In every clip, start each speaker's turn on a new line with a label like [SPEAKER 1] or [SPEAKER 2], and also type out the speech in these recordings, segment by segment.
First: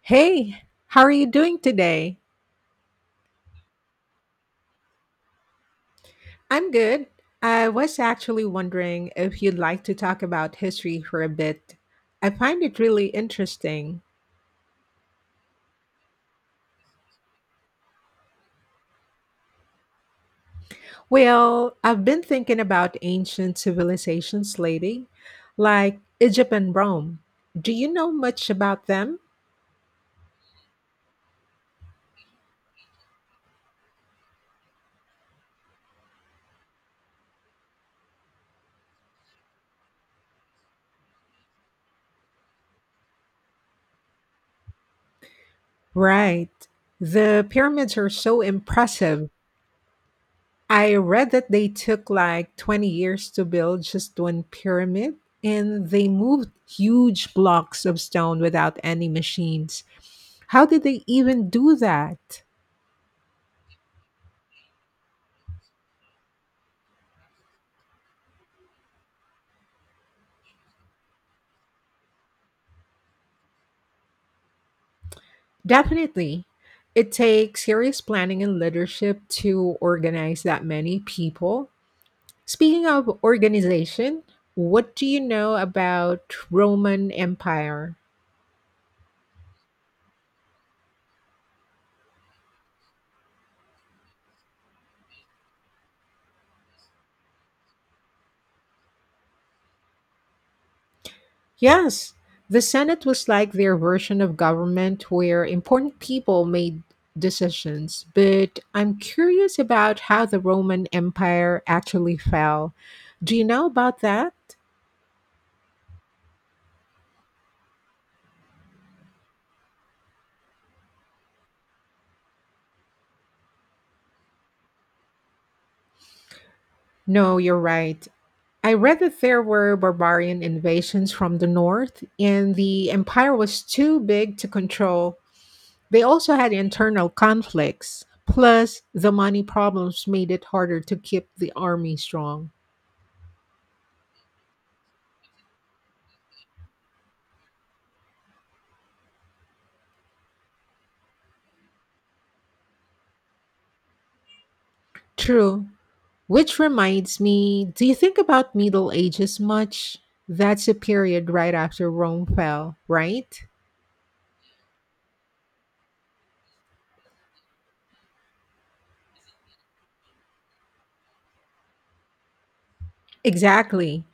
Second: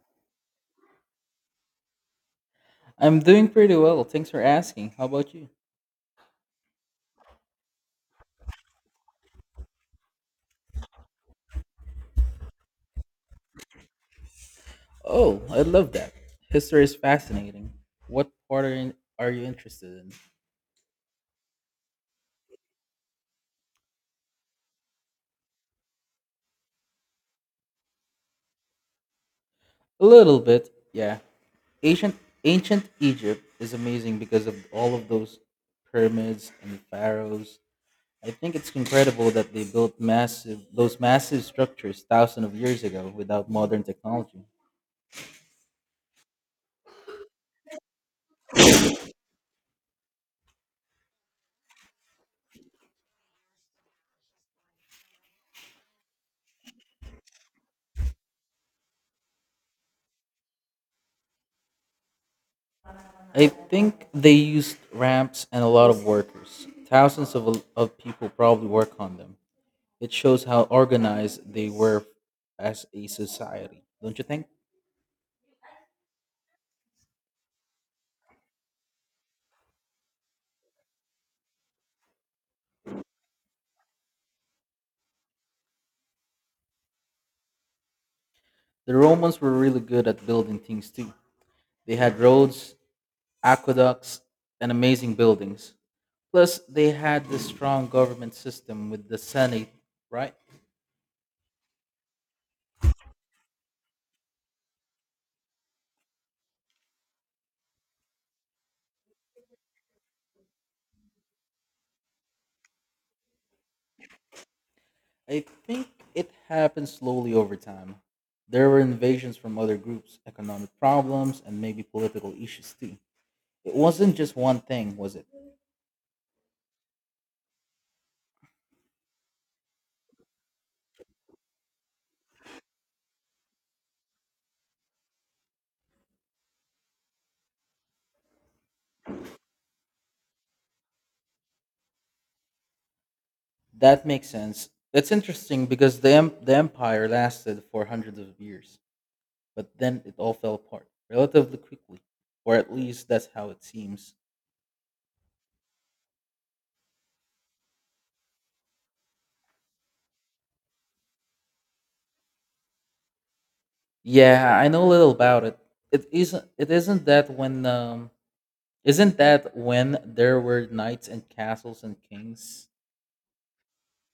[SPEAKER 1] Hey, how are you doing today?
[SPEAKER 2] I'm doing pretty well. Thanks for asking. How about you?
[SPEAKER 1] I'm good. I was actually wondering if you'd like to talk about history for a bit. I find it really interesting.
[SPEAKER 2] Oh, I love that. History is fascinating. What part are you interested in?
[SPEAKER 1] Well, I've been thinking about ancient civilizations lately, like Egypt and Rome. Do you know much about them?
[SPEAKER 2] A little bit, yeah. Ancient ancient Egypt is amazing because of all of those pyramids and pharaohs. I think it's incredible that they built massive those massive structures thousands of years ago without modern technology.
[SPEAKER 1] Right. The pyramids are so impressive. I read that they took like 20 years to build just one pyramid, and they moved huge blocks of stone without any machines. How did they even do that?
[SPEAKER 2] I think they used ramps and a lot of workers. Thousands of people probably work on them. It shows how organized they were as a society, don't you think?
[SPEAKER 1] Definitely. It takes serious planning and leadership to organize that many people. Speaking of organization, what do you know about Roman Empire?
[SPEAKER 2] The Romans were really good at building things too. They had roads, aqueducts, and amazing buildings. Plus, they had the strong government system with the Senate, right?
[SPEAKER 1] Yes, the Senate was like their version of government where important people made decisions. But I'm curious about how the Roman Empire actually fell. Do you know about that?
[SPEAKER 2] I think it happened slowly over time. There were invasions from other groups, economic problems, and maybe political issues too. It wasn't just one thing, was it?
[SPEAKER 1] No, you're right. I read that there were barbarian invasions from the north, and the empire was too big to control. They also had internal conflicts. Plus, the money problems made it harder to keep the army strong.
[SPEAKER 2] That makes sense. That's interesting because the empire lasted for hundreds of years, but then it all fell apart relatively quickly, or at least that's how it seems.
[SPEAKER 1] True. Which reminds me, do you think about Middle Ages much? That's a period right after Rome fell, right?
[SPEAKER 2] Yeah, I know little about it. It isn't that when there were knights and castles and kings.
[SPEAKER 1] Exactly.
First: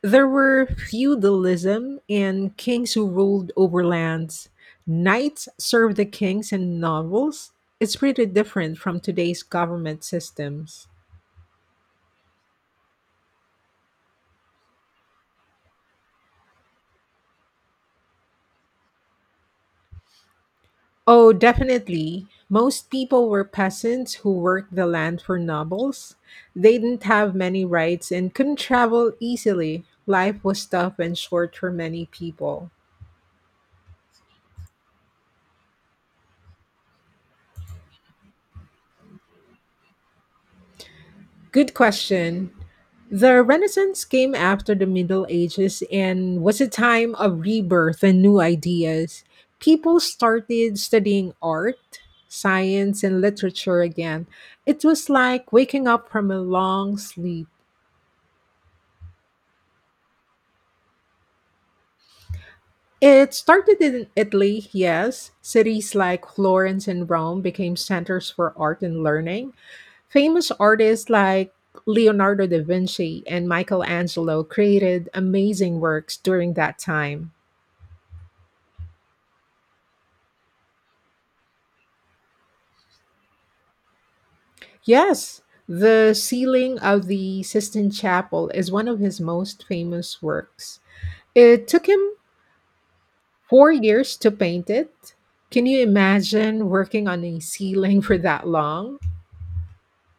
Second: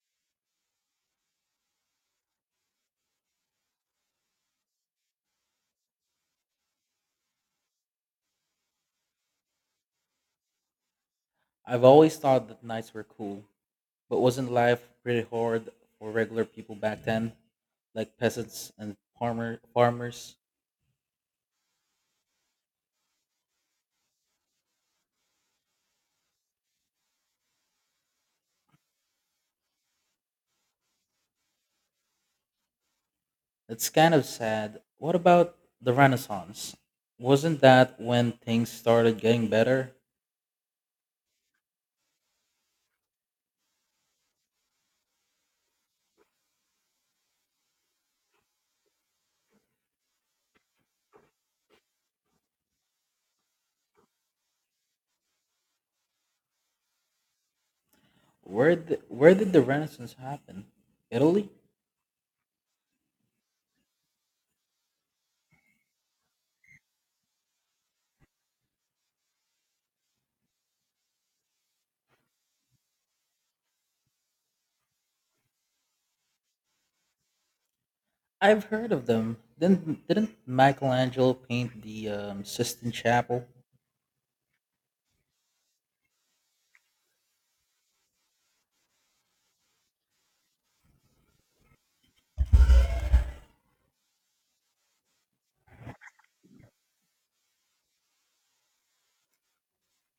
[SPEAKER 1] There were feudalism and kings who ruled over lands. Knights served the kings in novels. It's pretty different from today's government systems.
[SPEAKER 2] I've always thought that knights were cool, but wasn't life pretty hard for regular people back then, like peasants and farmers?
[SPEAKER 1] Oh, definitely. Most people were peasants who worked the land for nobles. They didn't have many rights and couldn't travel easily. Life was tough and short for many people.
[SPEAKER 2] It's kind of sad. What about the Renaissance? Wasn't that when things started getting better?
[SPEAKER 1] Good question. The Renaissance came after the Middle Ages and was a time of rebirth and new ideas. People started studying art, science, and literature again. It was like waking up from a long sleep.
[SPEAKER 2] Where did the Renaissance happen? Italy?
[SPEAKER 1] It started in Italy, yes. Cities like Florence and Rome became centers for art and learning. Famous artists like Leonardo da Vinci and Michelangelo created amazing works during that time.
[SPEAKER 2] I've heard of them. Didn't Michelangelo paint the Sistine Chapel?
[SPEAKER 1] Yes, the ceiling of the Sistine Chapel is one of his most famous works. It took him 4 years to paint it. Can you imagine working on a ceiling for that long?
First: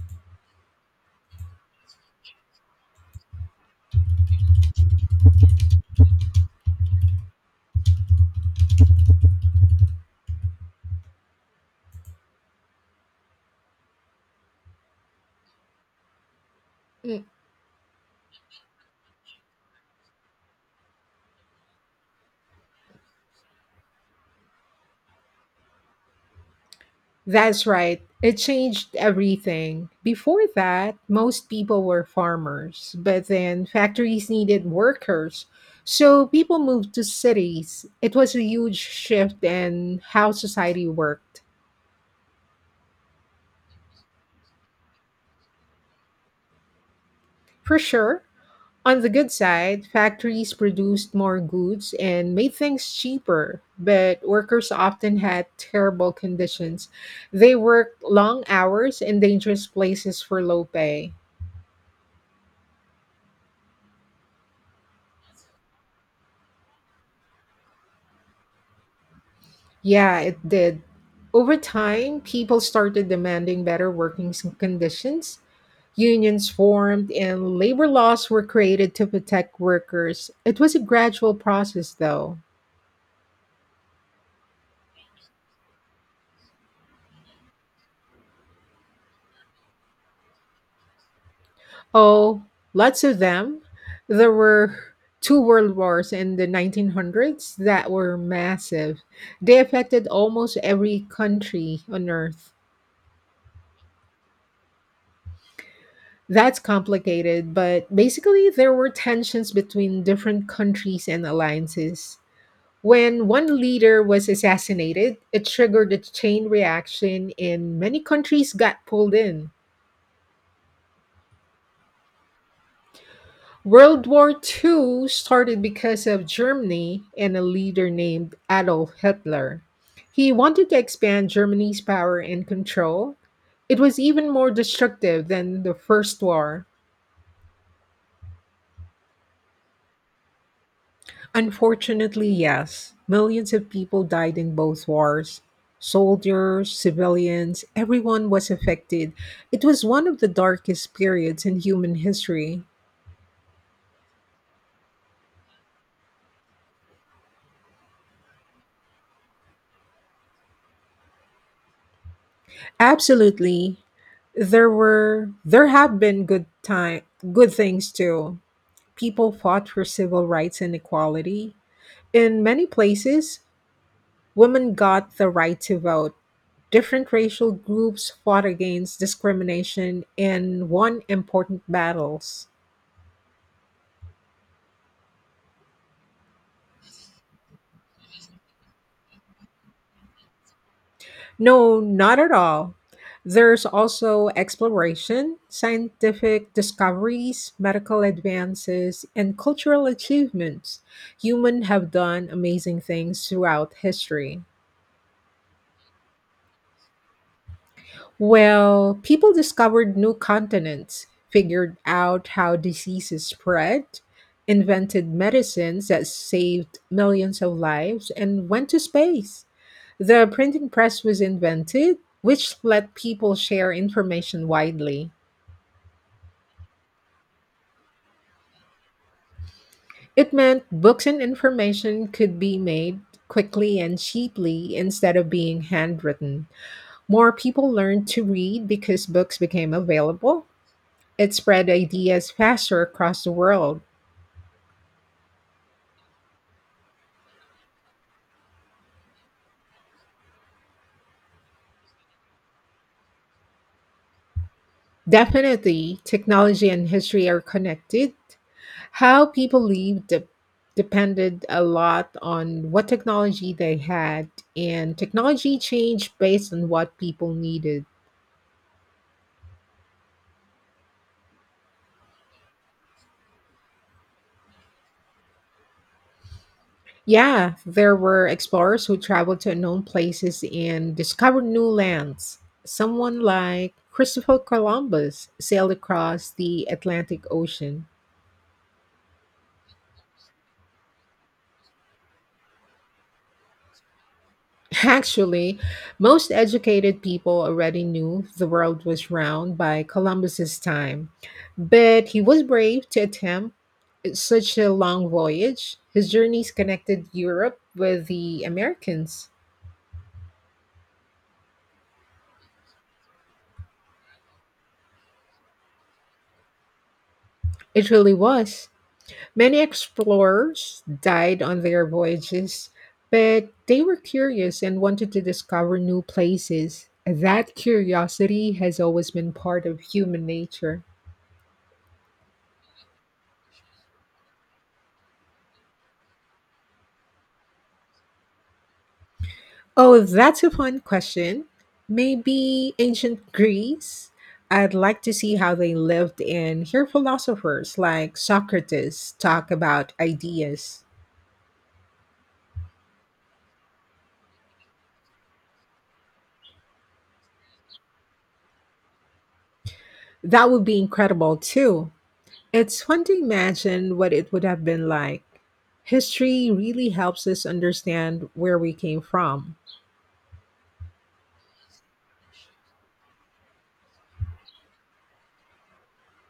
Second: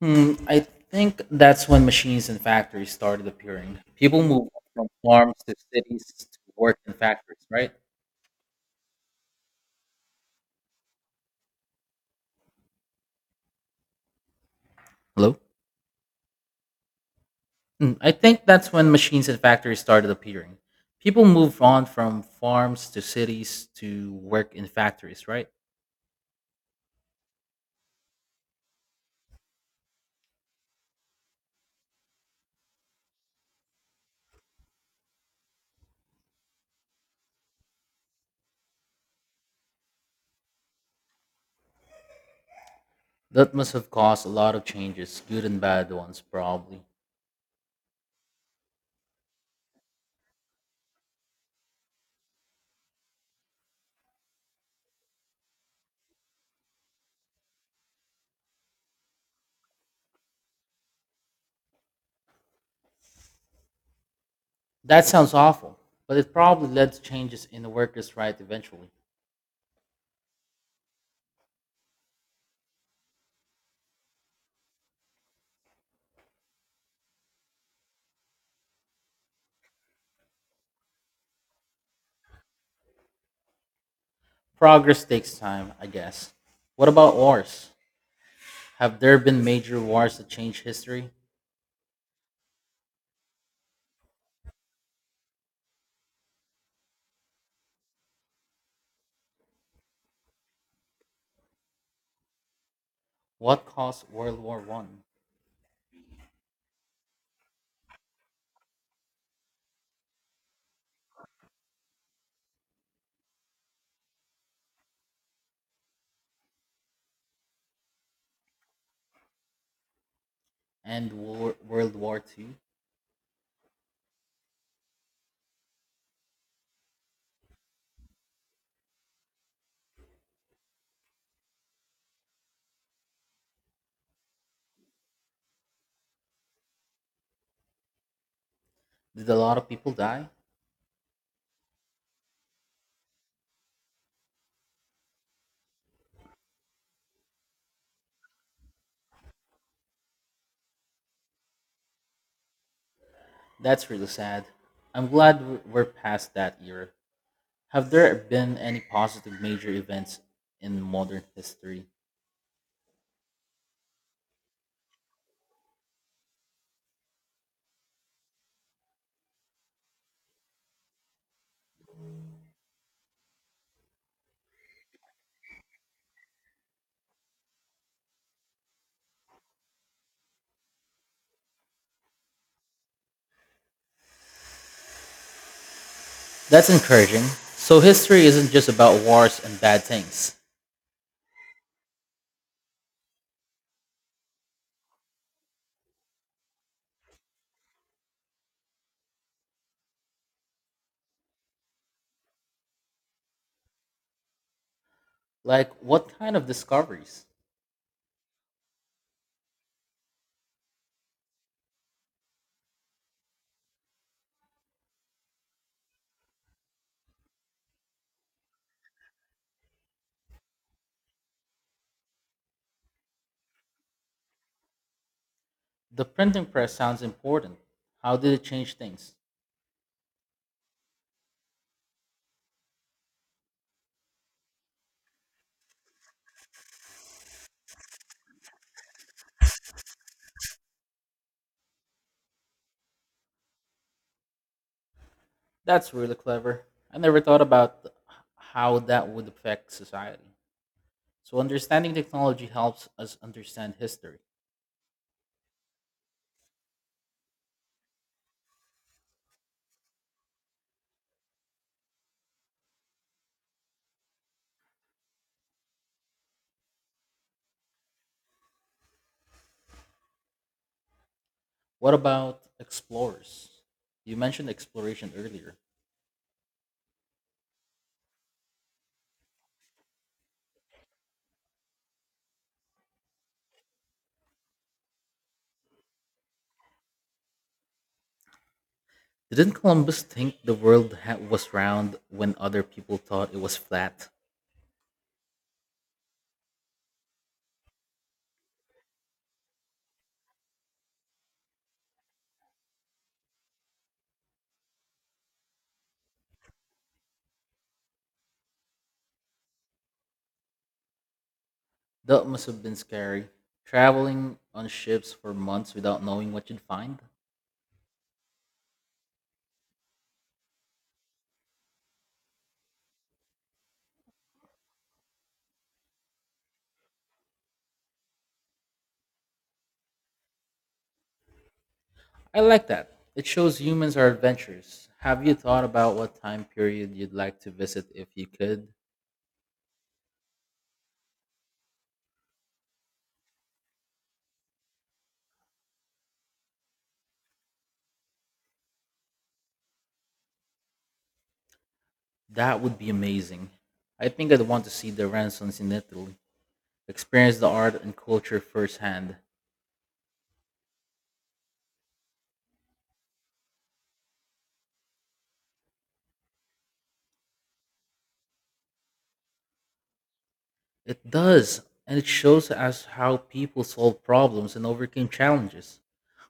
[SPEAKER 2] Hmm, I think that's when machines and factories started appearing. People moved from farms to cities to work in factories, right? Hello. I think that's when machines and factories started appearing. People moved on from farms to cities to work in factories, right?
[SPEAKER 1] That's right. It changed everything. Before that, most people were farmers, but then factories needed workers. So people moved to cities. It was a huge shift in how society worked.
[SPEAKER 2] That must have caused a lot of changes, good and bad ones, probably.
[SPEAKER 1] For sure, on the good side, factories produced more goods and made things cheaper, but workers often had terrible conditions. They worked long hours in dangerous places for low pay.
[SPEAKER 2] That sounds awful, but it probably led to changes in the workers' right eventually.
[SPEAKER 1] Yeah, it did. Over time, people started demanding better working conditions. Unions formed and labor laws were created to protect workers. It was a gradual process, though.
[SPEAKER 2] Progress takes time, I guess. What about wars? Have there been major wars that changed history?
[SPEAKER 1] Oh, lots of them. There were two world wars in the 1900s that were massive. They affected almost every country on earth.
[SPEAKER 2] What caused World War One
[SPEAKER 1] That's complicated, but basically, there were tensions between different countries and alliances. When one leader was assassinated, it triggered a chain reaction and many countries got pulled in.
[SPEAKER 2] and World War Two?
[SPEAKER 1] World War II started because of Germany and a leader named Adolf Hitler. He wanted to expand Germany's power and control. It was even more destructive than the First War.
[SPEAKER 2] Did a lot of people die?
[SPEAKER 1] Unfortunately, yes. Millions of people died in both wars. Soldiers, civilians, everyone was affected. It was one of the darkest periods in human history.
[SPEAKER 2] That's really sad. I'm glad we're past that era. Have there been any positive major events in modern history?
[SPEAKER 1] Absolutely. There have been good things too. People fought for civil rights and equality. In many places, women got the right to vote. Different racial groups fought against discrimination and won important battles.
[SPEAKER 2] That's encouraging. So history isn't just about wars and bad things.
[SPEAKER 1] No, not at all. There's also exploration, scientific discoveries, medical advances, and cultural achievements. Humans have done amazing things throughout history.
[SPEAKER 2] Like what kind of discoveries?
[SPEAKER 1] Well, people discovered new continents, figured out how diseases spread, invented medicines that saved millions of lives, and went to space. The printing press was invented, which let people share information widely.
[SPEAKER 2] The printing press sounds important. How did it change things?
[SPEAKER 1] It meant books and information could be made quickly and cheaply instead of being handwritten. More people learned to read because books became available. It spread ideas faster across the world.
[SPEAKER 2] That's really clever. I never thought about how that would affect society. So understanding technology helps us understand history.
[SPEAKER 1] Definitely, technology and history are connected. How people lived depended a lot on what technology they had, and technology changed based on what people needed.
[SPEAKER 2] What about explorers? You mentioned exploration earlier.
[SPEAKER 1] Yeah, there were explorers who traveled to unknown places and discovered new lands. Someone like Christopher Columbus sailed across the Atlantic Ocean.
[SPEAKER 2] Didn't Columbus think the world was round when other people thought it was flat?
[SPEAKER 1] Actually, most educated people already knew the world was round by Columbus's time, but he was brave to attempt such a long voyage. His journeys connected Europe with the Americans.
[SPEAKER 2] That must have been scary. Traveling on ships for months without knowing what you'd find?
[SPEAKER 1] It really was. Many explorers died on their voyages, but they were curious and wanted to discover new places. That curiosity has always been part of human nature.
[SPEAKER 2] I like that. It shows humans are adventurous. Have you thought about what time period you'd like to visit if you could?
[SPEAKER 1] Oh, that's a fun question. Maybe ancient Greece. I'd like to see how they lived and hear philosophers like Socrates talk about ideas.
[SPEAKER 2] That would be amazing. I think I'd want to see the Renaissance in Italy, experience the art and culture firsthand.
[SPEAKER 1] That would be incredible too. It's fun to imagine what it would have been like. History really helps us understand where we came from.
[SPEAKER 2] It does, and it shows us how people solve problems and overcame challenges.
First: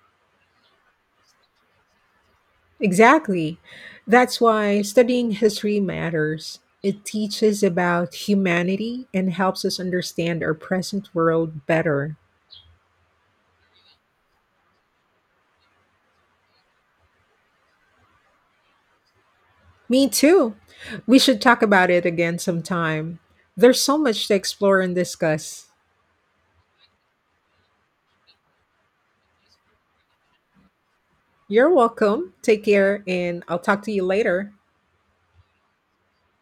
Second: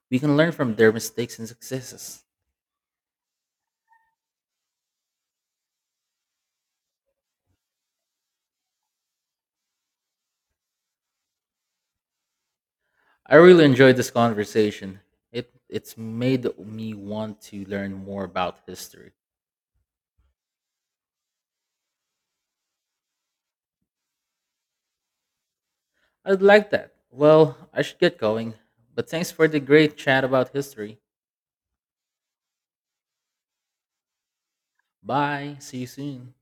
[SPEAKER 2] We can learn from their mistakes and successes.
[SPEAKER 1] Exactly. That's why studying history matters. It teaches about humanity and helps us understand our present world better.
[SPEAKER 2] I really enjoyed this conversation. It's made me want to learn more about history.
[SPEAKER 1] Me too. We should talk about it again sometime. There's so much to explore and discuss.
[SPEAKER 2] I'd like that. Well, I should get going. But thanks for the great chat about history.
[SPEAKER 1] You're welcome. Take care, and I'll talk to you later.
[SPEAKER 2] Bye. See you soon.